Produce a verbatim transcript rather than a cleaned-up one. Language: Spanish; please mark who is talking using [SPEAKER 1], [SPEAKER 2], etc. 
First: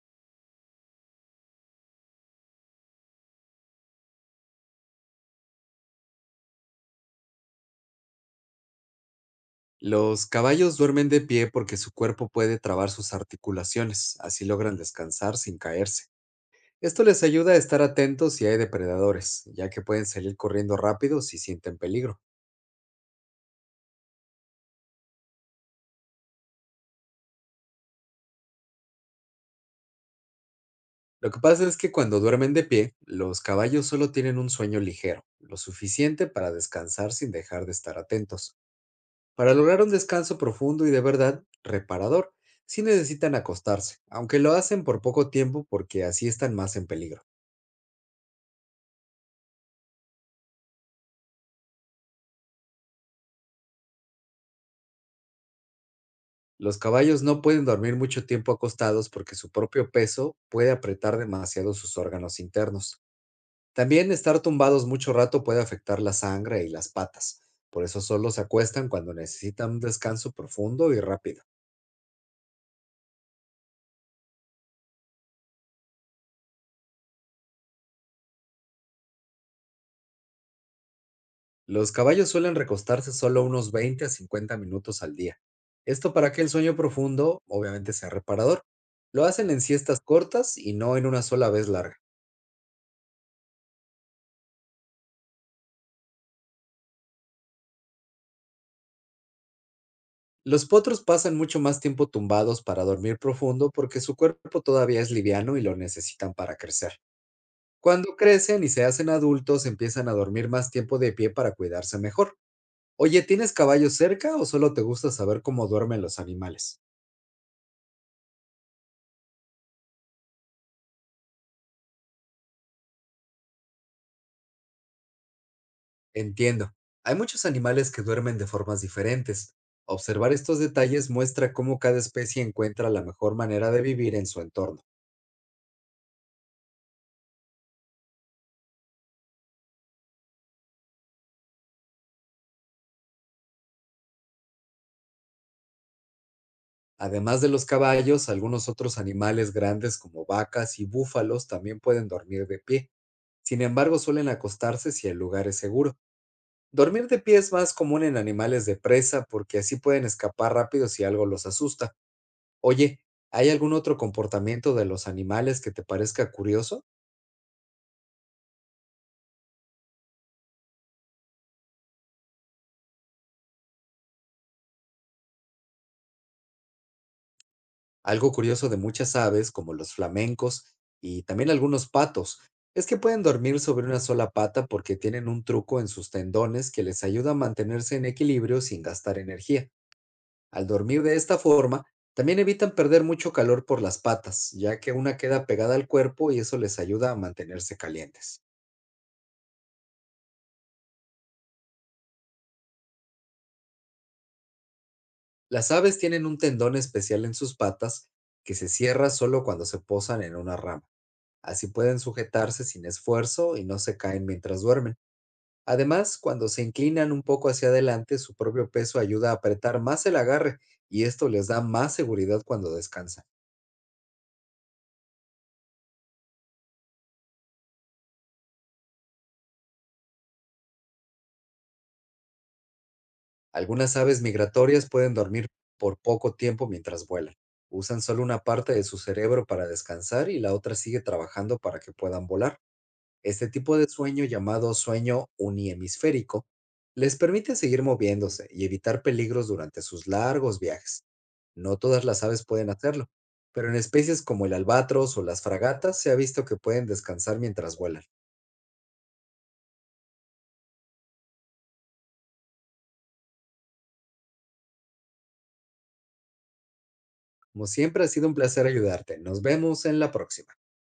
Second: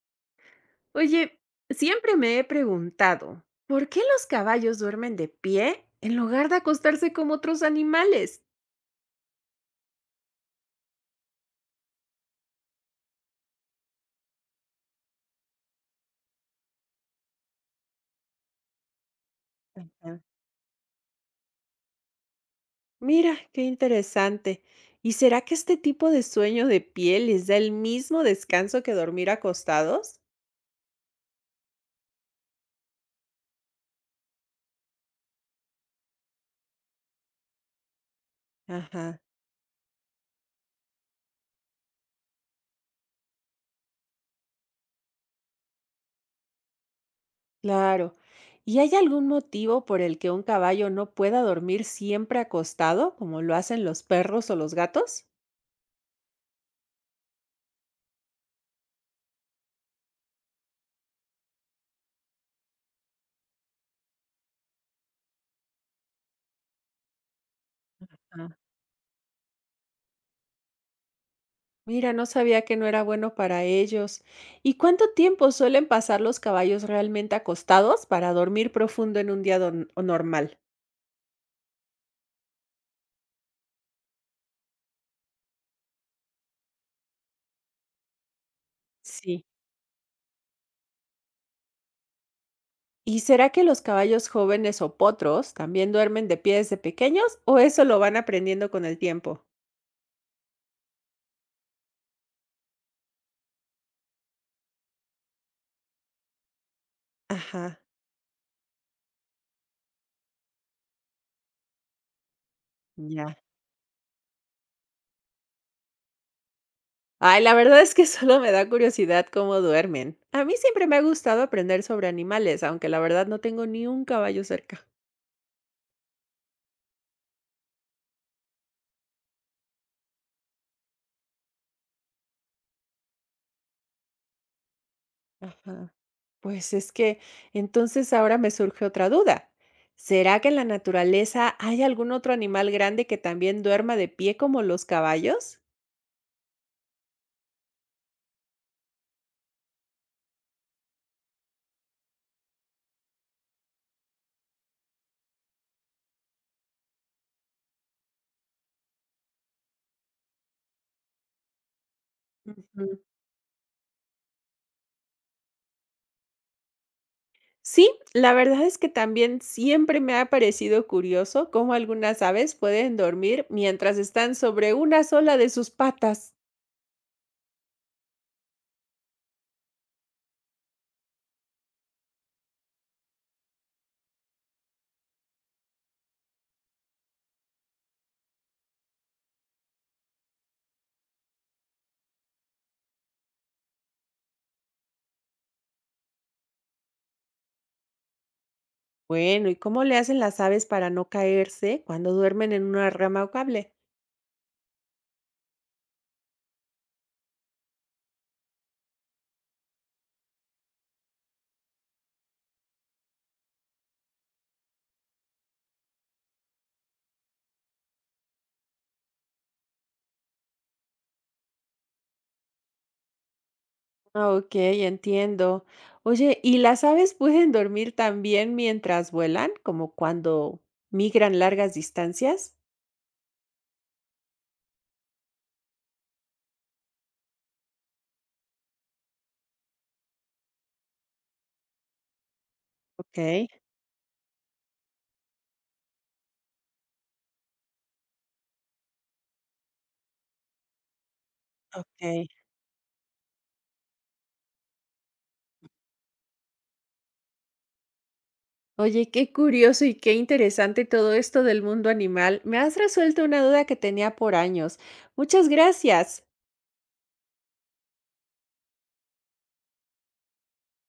[SPEAKER 1] Oye, siempre me he preguntado, ¿por qué los caballos duermen de pie en lugar de acostarse como otros animales?
[SPEAKER 2] Los caballos duermen de pie porque su cuerpo puede trabar sus articulaciones, así logran descansar sin caerse. Esto les ayuda a estar atentos si hay depredadores, ya que pueden
[SPEAKER 1] Ujú.
[SPEAKER 2] salir corriendo rápido si sienten peligro.
[SPEAKER 1] Mira, qué interesante. ¿Y será que este tipo de sueño de pie les da el mismo descanso que dormir acostados?
[SPEAKER 2] Lo que pasa es que cuando duermen de pie, los caballos solo tienen un sueño ligero, lo suficiente para descansar sin dejar de estar atentos.
[SPEAKER 1] Ajá,
[SPEAKER 2] Para lograr un descanso profundo y de verdad reparador, sí necesitan acostarse, aunque lo hacen por poco tiempo porque así están más en peligro.
[SPEAKER 1] claro. ¿Y hay algún motivo por el que un caballo no pueda dormir siempre acostado, como lo hacen los perros o los gatos?
[SPEAKER 2] Los caballos no pueden dormir mucho tiempo acostados porque su propio peso puede apretar demasiado sus órganos internos. También estar tumbados mucho rato puede afectar la sangre y las patas. Por eso solo se acuestan cuando necesitan un descanso profundo y rápido.
[SPEAKER 1] Mira, no sabía que no era bueno para ellos. ¿Y cuánto tiempo suelen pasar los caballos realmente acostados para dormir profundo en un día don- o normal?
[SPEAKER 2] Los caballos suelen recostarse solo unos veinte a cincuenta minutos al día. Esto para que el sueño profundo obviamente sea reparador. Lo
[SPEAKER 1] Sí.
[SPEAKER 2] hacen en siestas cortas y no en una sola vez larga.
[SPEAKER 1] ¿Y será que los caballos jóvenes o potros también duermen de pie desde pequeños o eso lo van aprendiendo con el tiempo?
[SPEAKER 2] Los potros pasan mucho más tiempo tumbados para dormir profundo porque su cuerpo todavía es liviano y lo necesitan para crecer.
[SPEAKER 1] Ajá,
[SPEAKER 2] Cuando crecen y se hacen adultos, empiezan a dormir más tiempo de pie para cuidarse mejor. Oye,
[SPEAKER 1] ya.
[SPEAKER 2] ¿tienes caballos cerca o solo te gusta saber cómo duermen los animales?
[SPEAKER 1] Ay, la verdad es que solo me da curiosidad cómo duermen. A mí siempre me ha gustado aprender sobre animales, aunque la verdad no tengo ni un caballo cerca.
[SPEAKER 2] Entiendo. Hay muchos animales que duermen de formas diferentes. Observar estos detalles muestra cómo cada especie encuentra la mejor manera de vivir en su entorno.
[SPEAKER 1] Ajá. Pues es que entonces ahora me surge otra duda. ¿Será que en la naturaleza hay algún otro animal grande que también duerma de pie como los caballos?
[SPEAKER 2] Además de los caballos, algunos otros animales grandes como vacas y búfalos también pueden dormir de pie. Sin embargo, suelen acostarse si el lugar es seguro. Dormir de pie es más común en animales de presa porque así pueden escapar rápido si algo los asusta. Oye,
[SPEAKER 1] Ujú.
[SPEAKER 2] ¿hay algún otro comportamiento de los animales que te parezca curioso?
[SPEAKER 1] Sí, la verdad es que también siempre me ha parecido curioso cómo algunas aves pueden dormir mientras están sobre una sola de sus patas.
[SPEAKER 2] Algo curioso de muchas aves, como los flamencos y también algunos patos, es que pueden dormir sobre una sola pata porque tienen un truco en sus tendones que les ayuda a mantenerse en equilibrio sin gastar energía. Al dormir de esta forma, también evitan perder mucho calor por las patas, ya que una queda pegada al cuerpo y eso les ayuda a mantenerse calientes.
[SPEAKER 1] Bueno, ¿y cómo le hacen las aves para no caerse cuando duermen en una rama o cable?
[SPEAKER 2] Las aves tienen un tendón especial en sus patas que se cierra solo cuando se posan en una rama. Así pueden sujetarse sin esfuerzo y no se caen mientras duermen. Además, cuando se inclinan un poco hacia adelante, su propio peso ayuda a apretar más el agarre y esto les da más seguridad cuando descansan.
[SPEAKER 1] Okey, entiendo. Oye, ¿y las aves pueden dormir también mientras vuelan, como cuando migran largas distancias?
[SPEAKER 2] Algunas aves migratorias pueden dormir por poco tiempo mientras vuelan. Usan solo una parte de su cerebro para descansar y la otra sigue trabajando para que puedan volar. Este
[SPEAKER 1] Okey,
[SPEAKER 2] tipo de sueño, llamado sueño uniemisférico, les permite seguir moviéndose y evitar peligros durante sus largos viajes. No todas las
[SPEAKER 1] okey.
[SPEAKER 2] aves pueden hacerlo, pero en especies como el albatros o las fragatas se ha visto que pueden descansar mientras vuelan.
[SPEAKER 1] Oye, qué curioso y qué interesante todo esto del mundo animal. Me has resuelto una duda que tenía por años. Muchas gracias.
[SPEAKER 2] Como siempre, ha sido un placer ayudarte. Nos vemos en la próxima.